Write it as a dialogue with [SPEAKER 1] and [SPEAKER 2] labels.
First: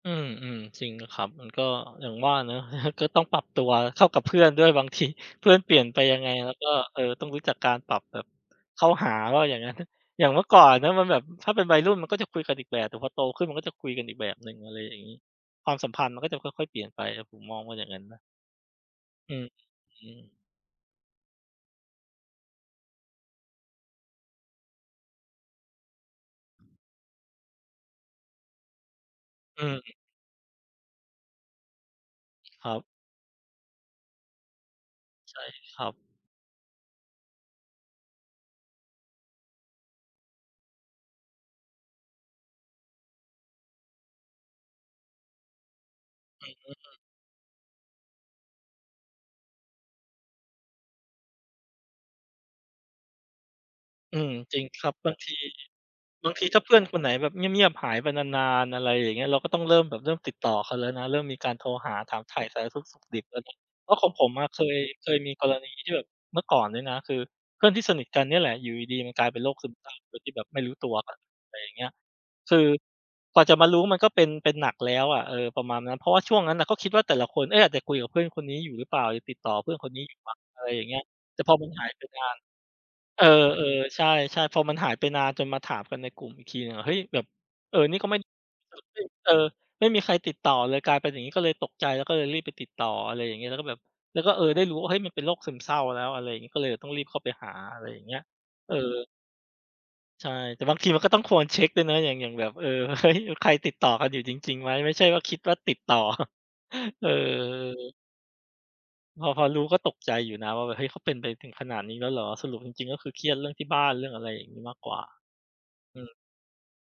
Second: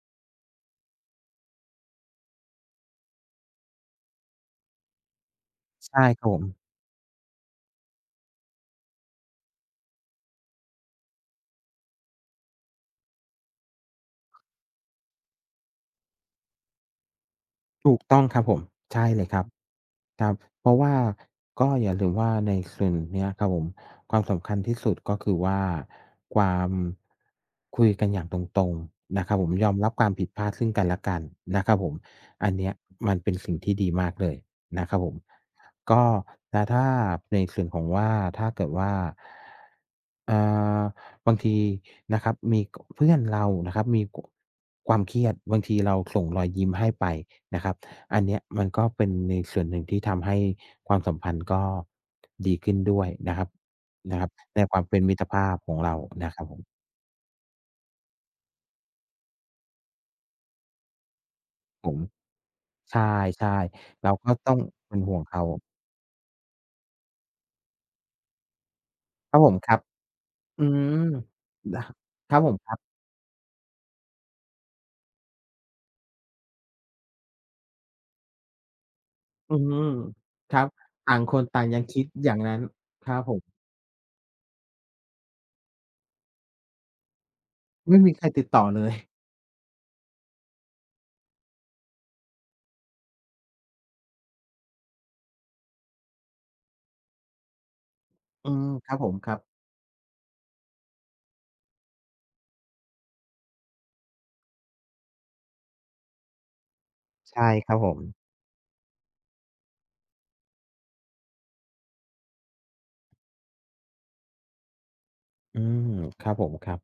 [SPEAKER 1] อืม ๆ จริงครับ มันก็อย่างว่าเนาะ ก็ต้องปรับตัวเข้ากับเพื่อนด้วย บางทีเพื่อนเปลี่ยน
[SPEAKER 2] ใช
[SPEAKER 1] ไป
[SPEAKER 2] ่
[SPEAKER 1] ยั
[SPEAKER 2] ค
[SPEAKER 1] ง
[SPEAKER 2] ร
[SPEAKER 1] ไ
[SPEAKER 2] ั
[SPEAKER 1] ง
[SPEAKER 2] บผ
[SPEAKER 1] แล้
[SPEAKER 2] ม
[SPEAKER 1] วก็ เอ่อ ต้องรู้จักการปรับแบบ เข้าหาว่าอย่างงั้น อย่างเมื่อก่อนนะมันแบบ ถ้าเป็นวัยรุ่นมันก็จะคุยกันอีกแบบ แต่พอโตขึ้นมันก็จะคุยกันอีกแบบหนึ่ง อะไรอย่างงี้ ความสัมพันธ์มันก็จะค่อย ๆ เปลี่ยนไปครับ ผมมองว่าอย่า
[SPEAKER 2] ถ
[SPEAKER 1] งน
[SPEAKER 2] ู
[SPEAKER 1] ั้
[SPEAKER 2] ก
[SPEAKER 1] นน
[SPEAKER 2] ต้
[SPEAKER 1] ะ
[SPEAKER 2] องครับผม ใช่เลย
[SPEAKER 1] อ
[SPEAKER 2] ค
[SPEAKER 1] ื
[SPEAKER 2] รับ
[SPEAKER 1] อฮึ
[SPEAKER 2] ครับ เพราะว่าก็อย่าลืมว่าในส่วนเนี้ยครับผม ความสำคัญที่สุดก็คือว่า ความ คุยกันอย่างตรง ๆ นะครับผม
[SPEAKER 1] อื
[SPEAKER 2] ยอ
[SPEAKER 1] ม
[SPEAKER 2] มรั
[SPEAKER 1] ๆ
[SPEAKER 2] บความผิดพลาดซึ่งกันและกันนะครับผม อันเน
[SPEAKER 1] ค
[SPEAKER 2] ี้
[SPEAKER 1] ร
[SPEAKER 2] ย
[SPEAKER 1] ับ
[SPEAKER 2] มันเป็นสิ่งที่ดีมากเลยนะครับผม
[SPEAKER 1] ใช่ครับ
[SPEAKER 2] ก็ แล้วถ้าในส่วนของว่า ถ้าเกิดว่า อ่า...บางทีนะครับ มี ก เพื่อนเรานะครับมี ก ความเครียด บางทีเราส่งร
[SPEAKER 1] อ
[SPEAKER 2] อ
[SPEAKER 1] ื
[SPEAKER 2] ย
[SPEAKER 1] ม
[SPEAKER 2] ยิ้
[SPEAKER 1] อ
[SPEAKER 2] ม
[SPEAKER 1] ือ
[SPEAKER 2] ให
[SPEAKER 1] ฮ
[SPEAKER 2] ้
[SPEAKER 1] ึ
[SPEAKER 2] ไปนะครับ อันเนี้ยมันก็เป็นในส่วนหนึ่งที่ทำให้ความสัมพันธ์ก็ ดีขึ้นด้วยนะครับ น
[SPEAKER 1] อื
[SPEAKER 2] ะครับ
[SPEAKER 1] ม จร
[SPEAKER 2] ใน
[SPEAKER 1] ิง
[SPEAKER 2] ควา
[SPEAKER 1] ค
[SPEAKER 2] ม
[SPEAKER 1] รั
[SPEAKER 2] เ
[SPEAKER 1] บ
[SPEAKER 2] ป็น
[SPEAKER 1] บ
[SPEAKER 2] ม
[SPEAKER 1] า
[SPEAKER 2] ิ
[SPEAKER 1] ง
[SPEAKER 2] ตร
[SPEAKER 1] ที
[SPEAKER 2] ภาพของเราน
[SPEAKER 1] บา
[SPEAKER 2] ะ
[SPEAKER 1] ง
[SPEAKER 2] คร
[SPEAKER 1] ท
[SPEAKER 2] ั
[SPEAKER 1] ี
[SPEAKER 2] บผ
[SPEAKER 1] ถ้
[SPEAKER 2] ม
[SPEAKER 1] าเพื่อนคนไหนแบบเงียบ ๆ หายไปนาน ๆ อะไรอย่างเงี้ย เราก็ต้องเริ่มแบบเริ่มติดต่อเขาแล้วนะ เริ่มมีการโทร
[SPEAKER 2] ผ
[SPEAKER 1] หา
[SPEAKER 2] ม
[SPEAKER 1] ถามไถ่สารทุกข์
[SPEAKER 2] ใช
[SPEAKER 1] สุกดิบแล้วเ
[SPEAKER 2] ่
[SPEAKER 1] นี่ย เพราะ
[SPEAKER 2] ๆ เ
[SPEAKER 1] ข
[SPEAKER 2] ร
[SPEAKER 1] อง
[SPEAKER 2] า
[SPEAKER 1] ผ
[SPEAKER 2] ก็
[SPEAKER 1] มอะ
[SPEAKER 2] ต้อ
[SPEAKER 1] เ
[SPEAKER 2] ง
[SPEAKER 1] คย
[SPEAKER 2] เป็น
[SPEAKER 1] เค
[SPEAKER 2] ห่
[SPEAKER 1] ย
[SPEAKER 2] วง
[SPEAKER 1] มี
[SPEAKER 2] เขา
[SPEAKER 1] กรณีที่แบบเมื่อก่อนเนี่ยนะ คือเพื่อนที่สนิทกันเนี่ยแหละอยู่ดี ๆ มันกลาย
[SPEAKER 2] ค
[SPEAKER 1] เ
[SPEAKER 2] ร
[SPEAKER 1] ป็
[SPEAKER 2] ับ
[SPEAKER 1] นโ
[SPEAKER 2] ผ
[SPEAKER 1] ร
[SPEAKER 2] ม
[SPEAKER 1] คซ
[SPEAKER 2] ค
[SPEAKER 1] ึ
[SPEAKER 2] ร
[SPEAKER 1] ม
[SPEAKER 2] ับ
[SPEAKER 1] เศร้าโดยที่แบบไม
[SPEAKER 2] อ
[SPEAKER 1] ่
[SPEAKER 2] ื
[SPEAKER 1] รู้
[SPEAKER 2] ม
[SPEAKER 1] ตัวอะ อะไรอย่าง
[SPEAKER 2] ด
[SPEAKER 1] เง
[SPEAKER 2] ะ
[SPEAKER 1] ี้ย
[SPEAKER 2] ครับผ
[SPEAKER 1] ค
[SPEAKER 2] ม
[SPEAKER 1] ือ
[SPEAKER 2] ครับ
[SPEAKER 1] กว่าจะมารู้มันก็เป็น เป็นหนักแล้วอะ เออ ประมาณนั้น เพราะว่าช่วงนั้นน่ะก็คิดว่าแต่ละคน เอ๊ะ อาจจะคุยกับเพื่อนคนนี้อยู่หรือเปล่า จะติดต่
[SPEAKER 2] อื
[SPEAKER 1] อ
[SPEAKER 2] อ
[SPEAKER 1] เพื
[SPEAKER 2] ฮ
[SPEAKER 1] ่อ
[SPEAKER 2] ึ
[SPEAKER 1] นคนนี้อยู่มั้ง
[SPEAKER 2] คร
[SPEAKER 1] อะ
[SPEAKER 2] ั
[SPEAKER 1] ไ
[SPEAKER 2] บ
[SPEAKER 1] รอย่างเงี้ย
[SPEAKER 2] ต่างค
[SPEAKER 1] แต่
[SPEAKER 2] น
[SPEAKER 1] พอ
[SPEAKER 2] ต่า
[SPEAKER 1] ม
[SPEAKER 2] ง
[SPEAKER 1] ัน
[SPEAKER 2] ยั
[SPEAKER 1] ห
[SPEAKER 2] ง
[SPEAKER 1] าย
[SPEAKER 2] ค
[SPEAKER 1] ไ
[SPEAKER 2] ิ
[SPEAKER 1] ป
[SPEAKER 2] ด
[SPEAKER 1] นา
[SPEAKER 2] อย่า
[SPEAKER 1] น
[SPEAKER 2] งงั้น ครั
[SPEAKER 1] เอ
[SPEAKER 2] บ
[SPEAKER 1] อ
[SPEAKER 2] ผม
[SPEAKER 1] ๆ ใช่ ๆ พอมันหายไปนานจนมาถามกันในกลุ่มอีกทีหนึ่งอะ เฮ้ย แบบ เออ
[SPEAKER 2] ไ
[SPEAKER 1] น
[SPEAKER 2] ม
[SPEAKER 1] ี่
[SPEAKER 2] ่
[SPEAKER 1] ก็
[SPEAKER 2] มี
[SPEAKER 1] ไม่
[SPEAKER 2] ใครติดต่อ
[SPEAKER 1] ก็
[SPEAKER 2] เลย
[SPEAKER 1] ไม่ เออ ไม่มีใครติดต่อเลย กลายเป็นอย่างงี้ก็เลยตกใจ แล้วก็เลยรีบไปติดต่อ อะไรอย่างเงี้ย แล้วก็แบบ แล้วก็ เออ ได้รู้ว่า เฮ้ย มันเป็นโรคซึมเศร้าแล้ว อะไรอย่างงี้ ก็เลยแบบต้องรีบเข้าไปหา อะไรอย่างเงี้ย
[SPEAKER 2] อืม
[SPEAKER 1] เออ
[SPEAKER 2] ครับผม ครับ
[SPEAKER 1] ใช่ แต่บางทีมันก็ต้องควรเช็กด้วยนะ อย่าง อย่างแบบ เออ เฮ้ย ใครติดต่อกันอยู่จริง ๆ ไหม ไม่ใช่ว่าคิดว่าติดต่อ เอ
[SPEAKER 2] ใช่ ครับผ
[SPEAKER 1] อ
[SPEAKER 2] ม
[SPEAKER 1] พอ พอรู้ก็ตกใจอยู่นะว่าแบบ เฮ้ย เขาเป็นไปถึงขนาดนี้แล้วเหรอ สรุปจริง ๆ ก็คือเครียดเรื่องที่บ้าน เรื่องอะไรอย่างงี้มากกว่า
[SPEAKER 2] อืม
[SPEAKER 1] อืม
[SPEAKER 2] ครับผม ครับ